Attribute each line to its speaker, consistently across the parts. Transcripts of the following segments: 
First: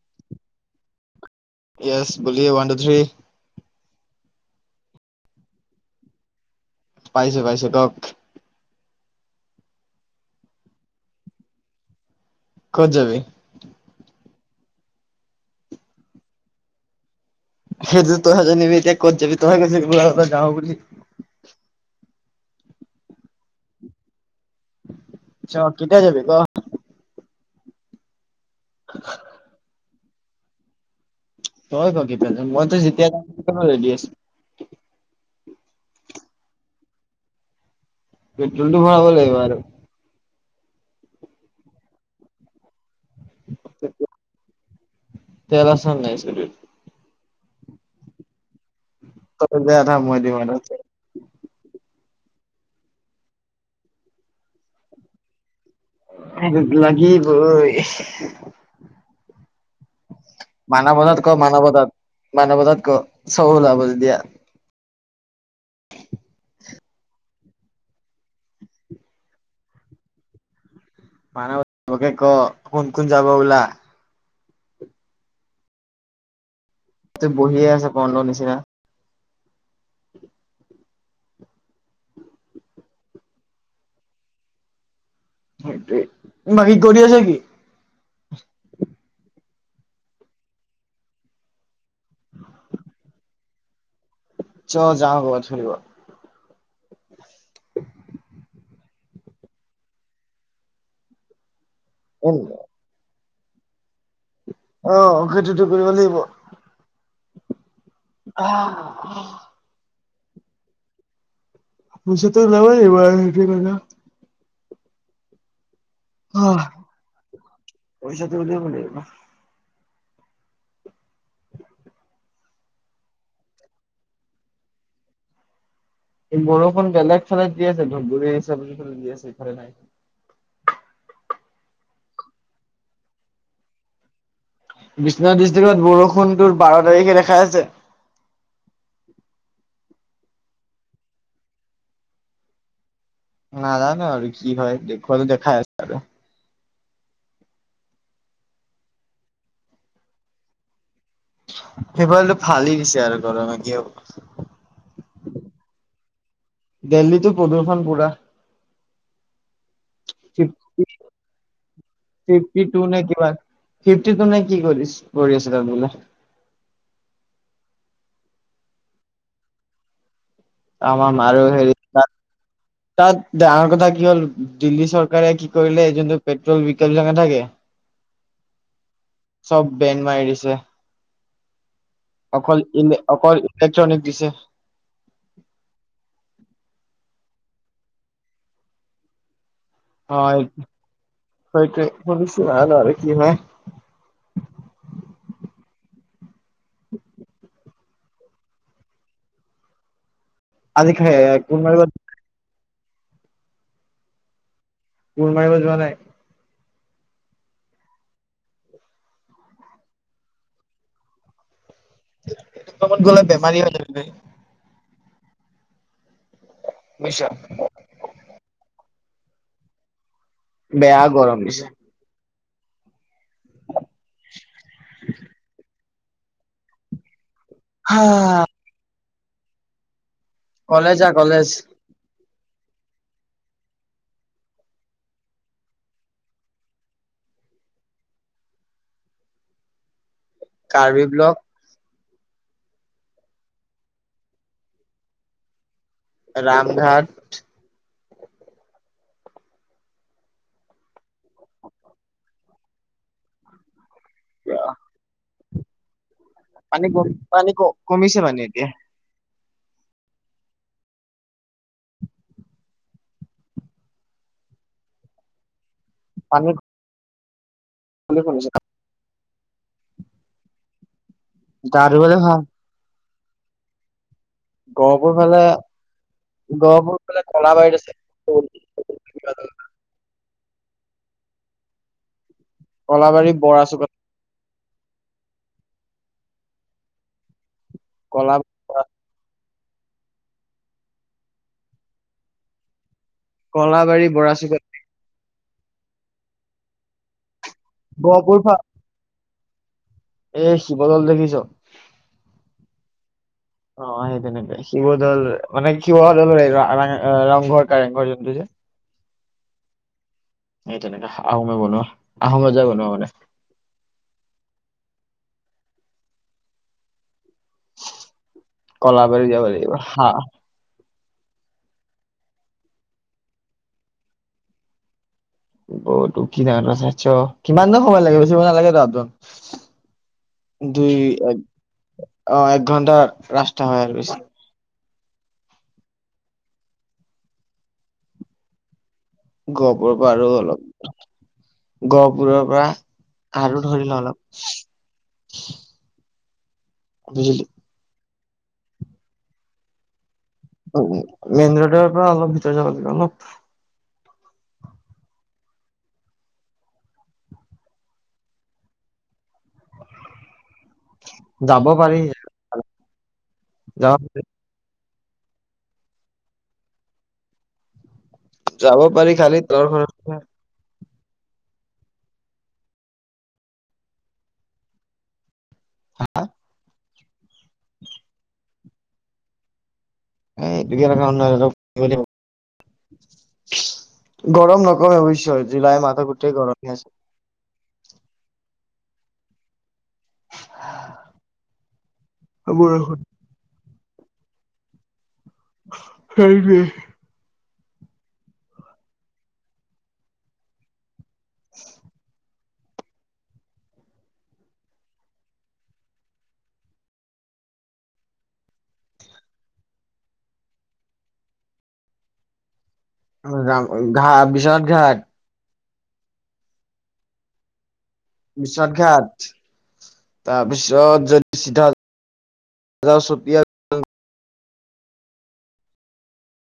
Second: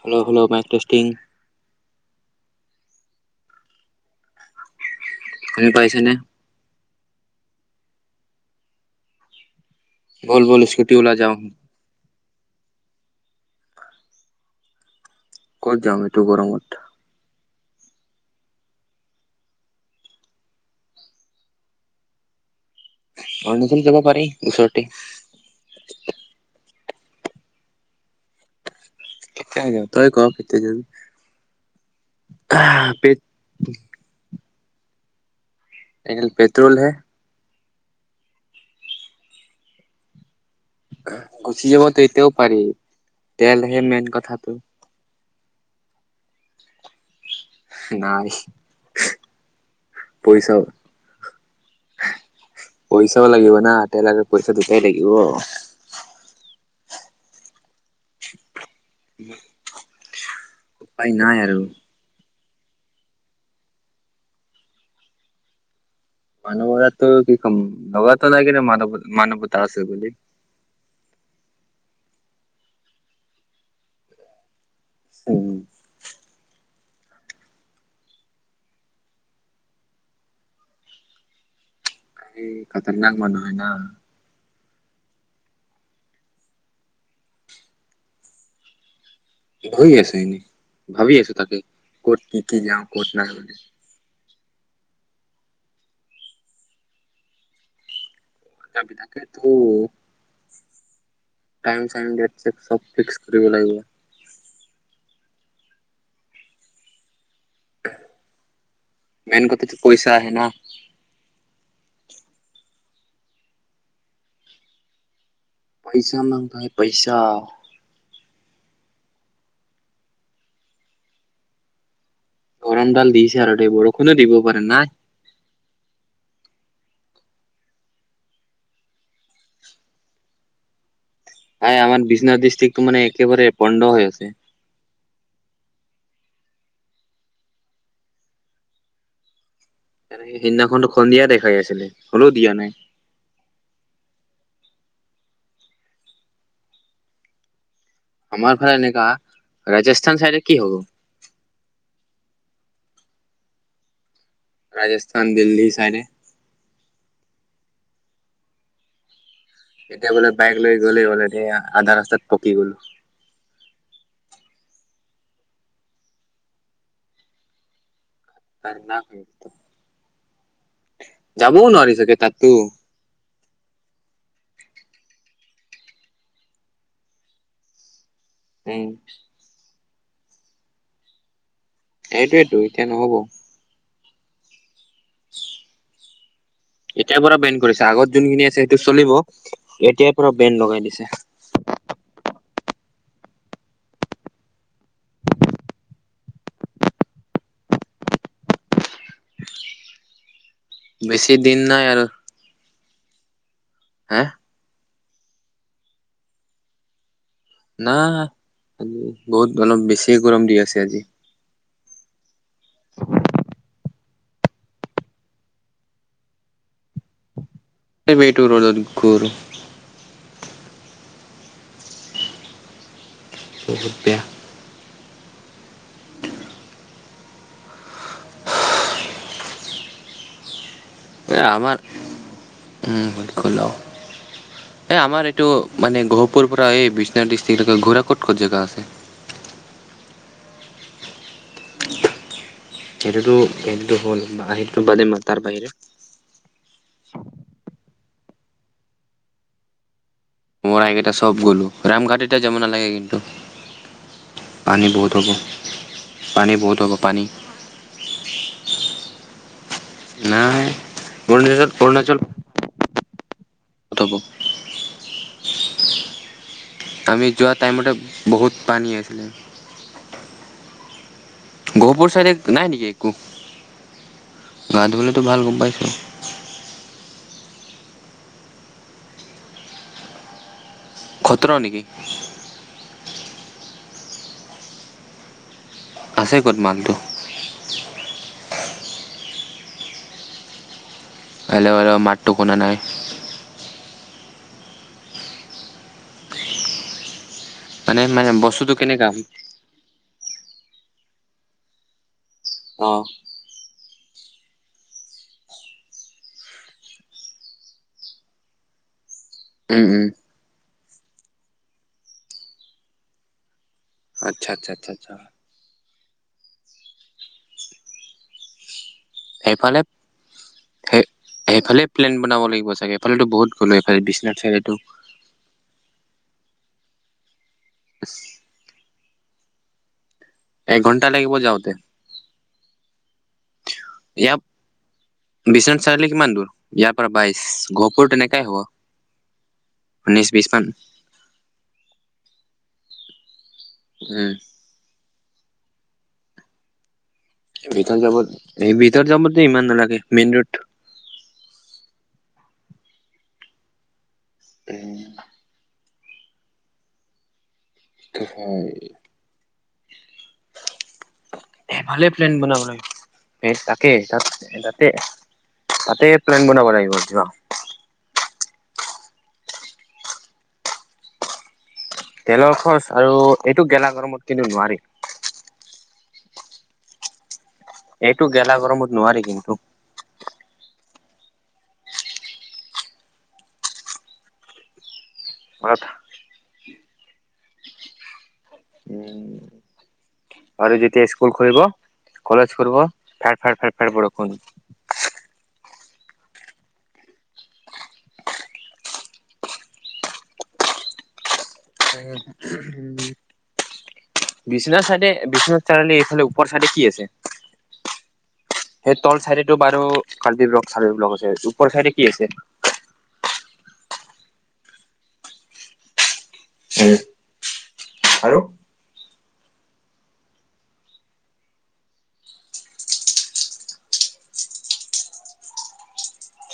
Speaker 1: Hello hello Mike testing
Speaker 2: ছ বলিে ন টু থ্ৰী
Speaker 1: তুমি পাইছ নে
Speaker 2: পাইছো পাইছো কওক
Speaker 1: বল বল স্কুটি ওলাই যাওঁ
Speaker 2: কত যাবি
Speaker 1: ক'ত যাম এইটোু গৰমত
Speaker 2: সেইটো তইহ জ নিবিি এতিয়া ক'ত যাবি তোম কছে গলা বলা যও বুলি
Speaker 1: অৰুণাচল যাব পাৰি ওচৰতে
Speaker 2: আ্ছা কেটায়া যাব গ
Speaker 1: কেতিয়া য তই ক ফয়া যাবি
Speaker 2: হয় পকি প মইতয়াৰেড
Speaker 1: পে
Speaker 2: আছে
Speaker 1: এ পেট্ৰ'ল হে
Speaker 2: পেটলটো ভৰাাব লাগিব আৰু
Speaker 1: গুচি যাবতো এতিয়াও পাৰি তেলহে মেইন কথাটো
Speaker 2: তেল আ চান নাইছৰিত
Speaker 1: নাই
Speaker 2: ত দ মদি মান
Speaker 1: পইচা পইচাও লাগিব না তেলাকে পইচা দুটাই লাগিব
Speaker 2: লাগিবই
Speaker 1: হয়
Speaker 2: মানৱতাত ক মানৱতাত মানৱতাত ক চহলাব যে দিয়া
Speaker 1: নৱজাতৰ কি ক নৱজাত্ৰ নাই কিনে মানৱ মানৱতা আছে বুলি
Speaker 2: মান বে ক কোন কোন যাব ওল
Speaker 1: উম
Speaker 2: ত বহিয়ে আছ পনৰৰ নিচিনা
Speaker 1: খতৰনাকক মন হয় ন
Speaker 2: সেইটোৱেই বাকী কৰি আছে কি
Speaker 1: হৈ আছে এনেই ভাবি আছো তাকে ক'ত কি কি যাও ক'ত নাই বুলি
Speaker 2: অ যাওঁ ক'ব ধৰিব
Speaker 1: তাকে ফ্ ফুৰিব লাগিব
Speaker 2: আহ খেইটোটো কৰিব লাগিব হ
Speaker 1: চাহনা
Speaker 2: পচ ত নব নিব
Speaker 1: পইচা নং তায় পইচা
Speaker 2: জলিয় পলো
Speaker 1: গৰম ডাল দিছে আৰু দে বৰষুণো দিব পাৰে নাই
Speaker 2: বৰষুণ বেলেগ ফালে দি আছে ধুবুৰী হিচাপেফালে দি আছে এইফালে নাই
Speaker 1: এই আমাৰ বিশ্বনাথ ডিষ্ট্ৰিকটো মে একেবাৰে পধ হৈ আছে।
Speaker 2: বিশ্বনাথ ডিষ্ট্ৰিক্ত বৰষুণটোৰ বাৰ তাৰিখে দেখা আছে
Speaker 1: এনেকে সেইদিনাখনো সন্ন্দিয়া দেখাই আছিলে হ'লেও দিয়া নাই
Speaker 2: নাজানো আৰু কি হয়ত দেখাই আছে আৰু
Speaker 1: আমাৰ ভালে এনেকাা ৰাজস্থান চাইডে কি হব
Speaker 2: ফেব্ৰুৱাৰটো ভালেই দিছে আৰু গৰমে কিয়
Speaker 1: ৰাজস্থান দিল্লী চাইডে
Speaker 2: দিল্লীটোো প্ৰদূষন পুৰা
Speaker 1: এতিয়া বোলে বাইক লৈ
Speaker 2: ফিফটি
Speaker 1: গ'লেই হ'ল এয়া আধা ৰাস্তাত পকি
Speaker 2: ফিফটি
Speaker 1: গ'লো
Speaker 2: টু নে কিমান ফিফটি ত নাই কি কৰি কৰি আছে ত বোলে
Speaker 1: ত না
Speaker 2: আমাৰ
Speaker 1: যাবও নোৱাৰি চাগে তাতো
Speaker 2: াঙৰ কথা কি হ'ল দিল্লী চৰকাৰে কি কৰিলে যোনটো পেট্ৰল বি চে থাকে
Speaker 1: স
Speaker 2: বেন মাৰ এৰিছে
Speaker 1: সেইটোৱেতো
Speaker 2: অকল
Speaker 1: এতিয়া
Speaker 2: ইলে
Speaker 1: নহ'ব।
Speaker 2: অকল ইলেক্ট্ৰনিক দিছে
Speaker 1: এতিয়াৰ পৰা বেণ্ড কৰিছে আগত যোনখিনি আছে সেইটো চলিব এতিয়াৰ
Speaker 2: অ
Speaker 1: পৰা বেন লগাই দিছে
Speaker 2: স কি হয় আজি খাই
Speaker 1: বেছি
Speaker 2: ক
Speaker 1: দিন নাই আৰু হা
Speaker 2: পল ম এিব যোৱা নাই
Speaker 1: না আি বহুত অলপ বেছিয় গৰম দি আছে আজি
Speaker 2: কত গলে বেমাৰী ল নিছা
Speaker 1: বেইটৰ ল দু কৰ
Speaker 2: বেয়া গৰম দিছে
Speaker 1: বহুত বেয়া
Speaker 2: হ কলেজা কলেজ
Speaker 1: বালকুল অ এই আমাৰ এইটো মানে গহপুৰৰ পৰা এই বিশ্বনাথ ডিষ্ট্ৰিক্টলৈকে ঘোঁৰা ক'ত ক'ত জেগা আছে [inaudible]
Speaker 2: কাৰ্বি ব্লক
Speaker 1: সেইটোতো সেইটোতো হ'ল বা সেইটোটো বাদে মা তাৰ বাহিৰে
Speaker 2: ৰামঘাট
Speaker 1: মোৰ আকেটা সব গ'লো ৰামঘাটিটা যাব নালাগে কিন্তু পানী বহুত হ'ব
Speaker 2: পানী ক পানী কমিছে পানী এতিয়া
Speaker 1: নাই অৰুণাচ অৰুণাচল অথপ
Speaker 2: পানী
Speaker 1: আমি যোৱা টাইমতে
Speaker 2: কমিছে
Speaker 1: বহুত পানী হৈছিলে
Speaker 2: গা
Speaker 1: গহপুৰ
Speaker 2: ধুবলে
Speaker 1: চাইডে
Speaker 2: ভাল।
Speaker 1: নাই নেকি একো গা
Speaker 2: গহপুৰ
Speaker 1: ধুবলৈতো
Speaker 2: ফালে
Speaker 1: ভাল গম পাইছো
Speaker 2: গহপুৰ ফালে কল বাইত আছে
Speaker 1: খত্ৰ নেকি
Speaker 2: কলাবাৰী বৰা চুক
Speaker 1: আছে ক'ত মালটো
Speaker 2: কল
Speaker 1: হলে হলেও মাতটো কোনা নাই
Speaker 2: কলাবাৰী বৰা চুক
Speaker 1: মানে মানে বস্তুটো কেনেককাা
Speaker 2: এ শিৱদল দেখিছ
Speaker 1: অ
Speaker 2: অ', সেই তেনেকে শিৱদৌল মানে শিৱ দৌলৰ ৰংঘৰ কাৰেংঘৰ যোনটো যে
Speaker 1: উম, উম।
Speaker 2: সেই তেনেকে আহোমে বনোৱা আহোম ৰজাই বনোৱা মানে।
Speaker 1: আচ্ছা আচ্ছা আচ্ছা।
Speaker 2: কলাবাৰী যাব লাগিব হা
Speaker 1: সে-সেইফালে প্লেন বনাব লাগিব চাগে এইফালেতো বহুত গ'লো এইফাল বিশ্বনাথ চাৰিলিটো
Speaker 2: [unintelligible] বি কিমাননো সময় লাগে বেচিব নালাগেতো আপ দাউন দুই
Speaker 1: এঘন্টা লাগিব
Speaker 2: এক
Speaker 1: যাওঁতে
Speaker 2: অ', এক ঘণ্টাৰ ৰাস্তা হয় আৰু বেছি।
Speaker 1: ইয়াৰ বিশ্বনাথ চাৰিআলি কিমান দূৰ ইয়াৰ পৰা বাইশ, গঢ়পুৰ তেনেকাই হ'ব।
Speaker 2: গঢ়পুৰৰ পৰা
Speaker 1: উনৈশ
Speaker 2: আৰু
Speaker 1: বিশ মান
Speaker 2: অলপ, গঢ়পুৰৰ পৰা আৰু ধৰি ল অলপ।
Speaker 1: উম
Speaker 2: বুজিলি
Speaker 1: ভিতৰত যাব নি, এই ভিতৰত যাব যে ইমান নালাগে। মেইন
Speaker 2: উ, মেইন ৰোডৰ পৰা অলপ ভিতৰত যাব লাগিব অলপ।
Speaker 1: উম। ত হয়
Speaker 2: যাব পাৰি
Speaker 1: সেইফালে প্লেন বনাব লাগিব, স তাকে
Speaker 2: যাব
Speaker 1: তাত তাত তা তাতে প্লেন বনাব লাগিব যোৱা।
Speaker 2: যাব পাৰি খালি তোৰ ঘৰত
Speaker 1: তেলৰ খৰচ আৰু এইটো গেলা গৰমত কিন্তু নোৱাৰি।
Speaker 2: হা
Speaker 1: এইটো গেলা গৰমত নোৱাৰি কিন্তু।
Speaker 2: এইটো কি [unintelligible] গৰম নকমে বুজিছ, জুলাই
Speaker 1: অলপ
Speaker 2: মাহটো গোটেই গৰমেই আছে।
Speaker 1: উম'। আৰু যেতিয়া স্কুল খুলিব কলেজ খুলিব
Speaker 2: বৰষুণ
Speaker 1: ফাৰ ফাৰ ফাৰ প [unintelligible] বৰষুণ
Speaker 2: [unintelligible]
Speaker 1: উ উম' [unintelligible] বিশ্বনাথ চাইডে বিশ্বনাথ চাৰিআলি এইফালে ওপৰ চাইডে কি আছে? সেই তল চাইডেটো বাৰু কাল ব্লক চাৰ ব্লক আছে, ওপৰ চাইডে কি আছে?
Speaker 2: ঘ-বিশ্বনাথ ঘাট।
Speaker 1: উম'। আৰু
Speaker 2: বিশ্বথ ঘাট, তাৰপিছত যদি চিধ হজ চতীয়া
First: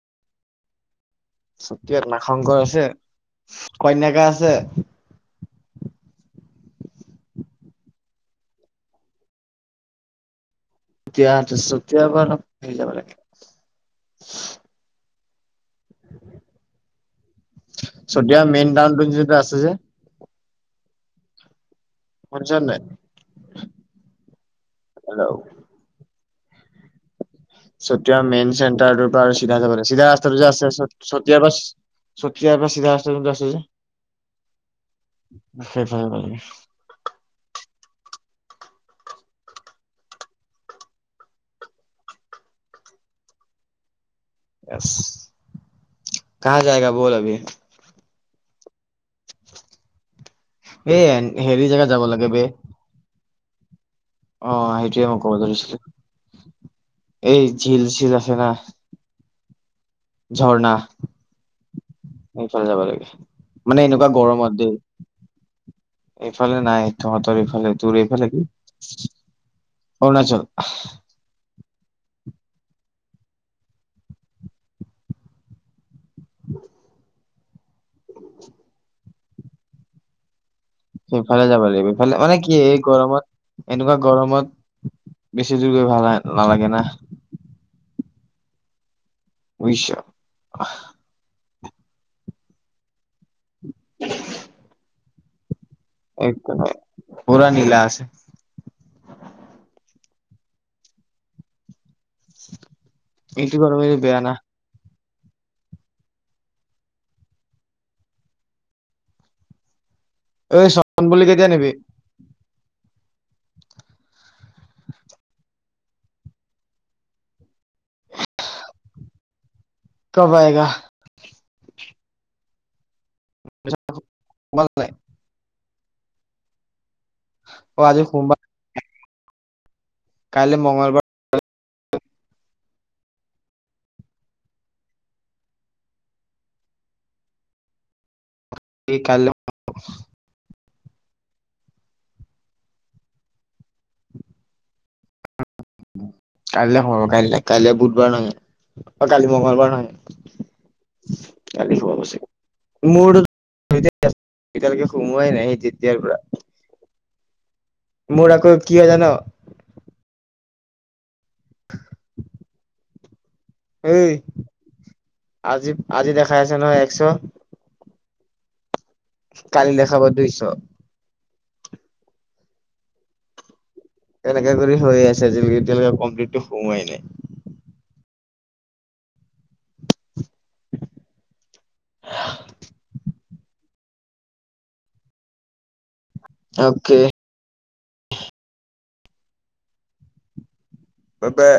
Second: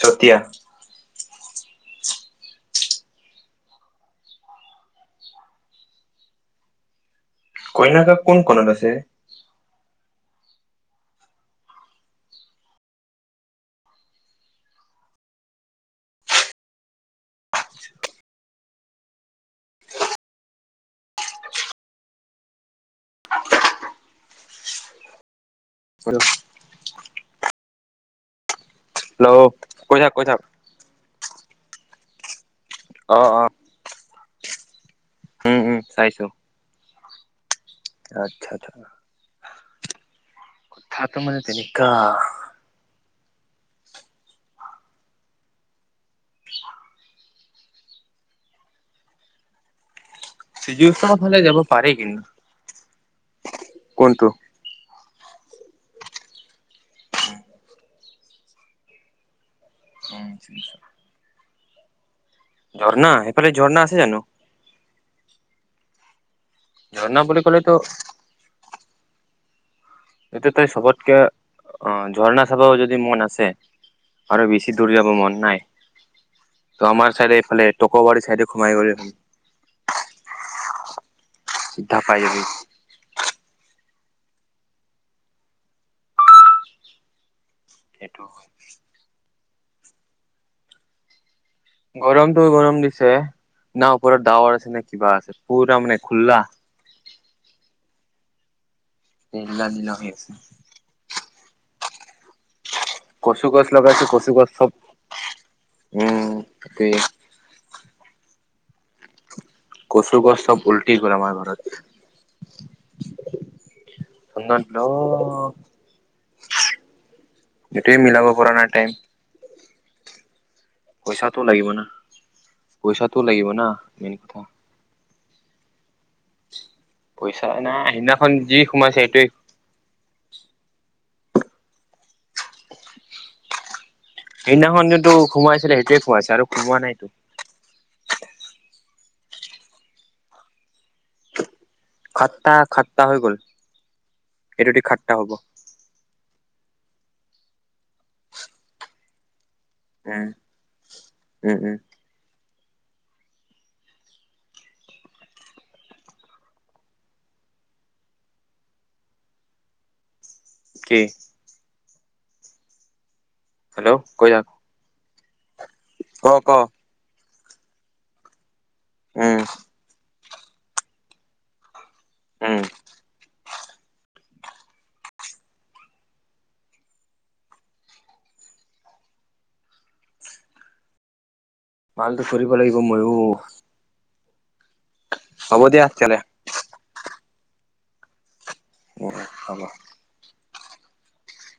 Speaker 1: চতিয়া।
Speaker 2: চতিয়াত নাগশংকৰ আছে, কন্যাকা আছে
Speaker 1: [inaudible] কইন্যাকা কোন কণত আছে?
Speaker 2: তিয়া-চতিয়াৰ পৰা আহ যাব লাগে। চতিয়া মেইন টাউনটো যিটো আছে যে শুনিছ নাই? হেল্ল'।
Speaker 1: [unintelligible]
Speaker 2: চতিয়াৰ মেইন চেণ্টাৰটোৰ পৰা আৰু চিধা যাব লাগিব,
Speaker 1: কৈ
Speaker 2: চিধা
Speaker 1: থাক কৈ থাক
Speaker 2: ৰাস্তাটো যে আছে চতিয়াৰ পৰা চতিয়াৰ পৰা চিধা
Speaker 1: অ
Speaker 2: ৰাস্তাটোত
Speaker 1: অ
Speaker 2: আছে যে।
Speaker 1: উম উম চাইছো।
Speaker 2: [unintelligible]
Speaker 1: আচ্ছা আচ্ছা। কথাটো মানে তেনেকা।
Speaker 2: য়েছ কাহা যায়গা বল আভি
Speaker 1: [unintelligible] ফালে যাব
Speaker 2: জেগাত
Speaker 1: পাৰি
Speaker 2: লাগে বে
Speaker 1: কোনটো?
Speaker 2: অ', সেইটোৱে [unintelligible]
Speaker 1: [inaudible]
Speaker 2: সফালে যাব লাগে
Speaker 1: ঝৰ্ণা সেইফালে
Speaker 2: মানে
Speaker 1: ঝৰ্ণা আছে
Speaker 2: এনেকুৱা
Speaker 1: জানো
Speaker 2: গৰমত দ। এইফালে নাই
Speaker 1: ঝৰ্ণা
Speaker 2: তোহঁতৰ
Speaker 1: বুলি
Speaker 2: এইফালে
Speaker 1: ক'লেতো
Speaker 2: তোৰ এইফালে কি অৰুণাচল
Speaker 1: এটো তাই সবতকে আহ ঝৰ্ণা চাবও যদি মন আছে আৰু বেছি দূৰ যাব মন নাই ত আমাৰ চাইডে এইফালে টকবাৰী চাইডে সোমাই গ
Speaker 2: সেইফালে যাব লাগিব ইফালে মানে কি এই গৰমত এনেকুৱা গৰমত বেছি দূৰ গৈ ভাল নালাগে না।
Speaker 1: সেইটো
Speaker 2: [unintelligible]
Speaker 1: গৰমতটো গৰম দিছে না ওপৰত ডাৱৰ আছে নে কিবা আছে। পুৰা মানে খোলা
Speaker 2: একদম পৰা নীলা আছে।
Speaker 1: [unintelligible] কচু
Speaker 2: এইটো
Speaker 1: গছ
Speaker 2: গৰমে
Speaker 1: লগাইছে
Speaker 2: বেয়া
Speaker 1: কচু
Speaker 2: না
Speaker 1: গছ চব উম তাকয়। কচু গছ চব
Speaker 2: ঐ
Speaker 1: উলটি
Speaker 2: চন
Speaker 1: গ'ল
Speaker 2: বুলি
Speaker 1: আমাৰ
Speaker 2: কেতিয়া
Speaker 1: ঘৰত।
Speaker 2: নিবি
Speaker 1: [unintelligible] এইটয়ে মিলাব পৰা নাই টাইম।
Speaker 2: [unintelligible]
Speaker 1: পইচাটো লাগিব না পইচাটো লাগিব না মেইন কথা। পইচা
Speaker 2: অ
Speaker 1: নাই
Speaker 2: আজি
Speaker 1: সিদিনাখন যি সোমাইছে সেইটোৱে।
Speaker 2: কাইলে মঙলবাৰ
Speaker 1: সেইদিনাখন যিটো সোমাইছে সেইটোৱে পইচা আৰু সোমোৱা নাই।
Speaker 2: এই কাইলৈ
Speaker 1: খাট্টা খাট্টা হৈ গল এইটোদি খাট্টা হব
Speaker 2: কাইলৈ সৰকাই দিলে, কাইলৈ বুধবাৰ ন, অ কালি মঙগলবাৰ
Speaker 1: উম উম
Speaker 2: হয়
Speaker 1: উম
Speaker 2: হোৱাৱশ মোৰ এতিয়ালৈকে সোমোৱাই নাই সেই তেতিয়াৰ পৰা মোৰ আকৌ কি হই জান
Speaker 1: কি হেল্ল'
Speaker 2: এই
Speaker 1: কৈ য
Speaker 2: আজি আজি দেখা আছে নহয় একশ
Speaker 1: উম
Speaker 2: কালি দেখাব দুইশ
Speaker 1: উম
Speaker 2: তেনেকা কৰি হৈ আছে এতিয়ালৈ এতিয়ালৈকে কমপ্লিটটো সোমোৱাই নাই
Speaker 1: ভালটো কৰিব লাগিব ময়ো হ'ব দিয়া তেতিহলে
Speaker 2: অকে
Speaker 1: উম হব
Speaker 2: এপ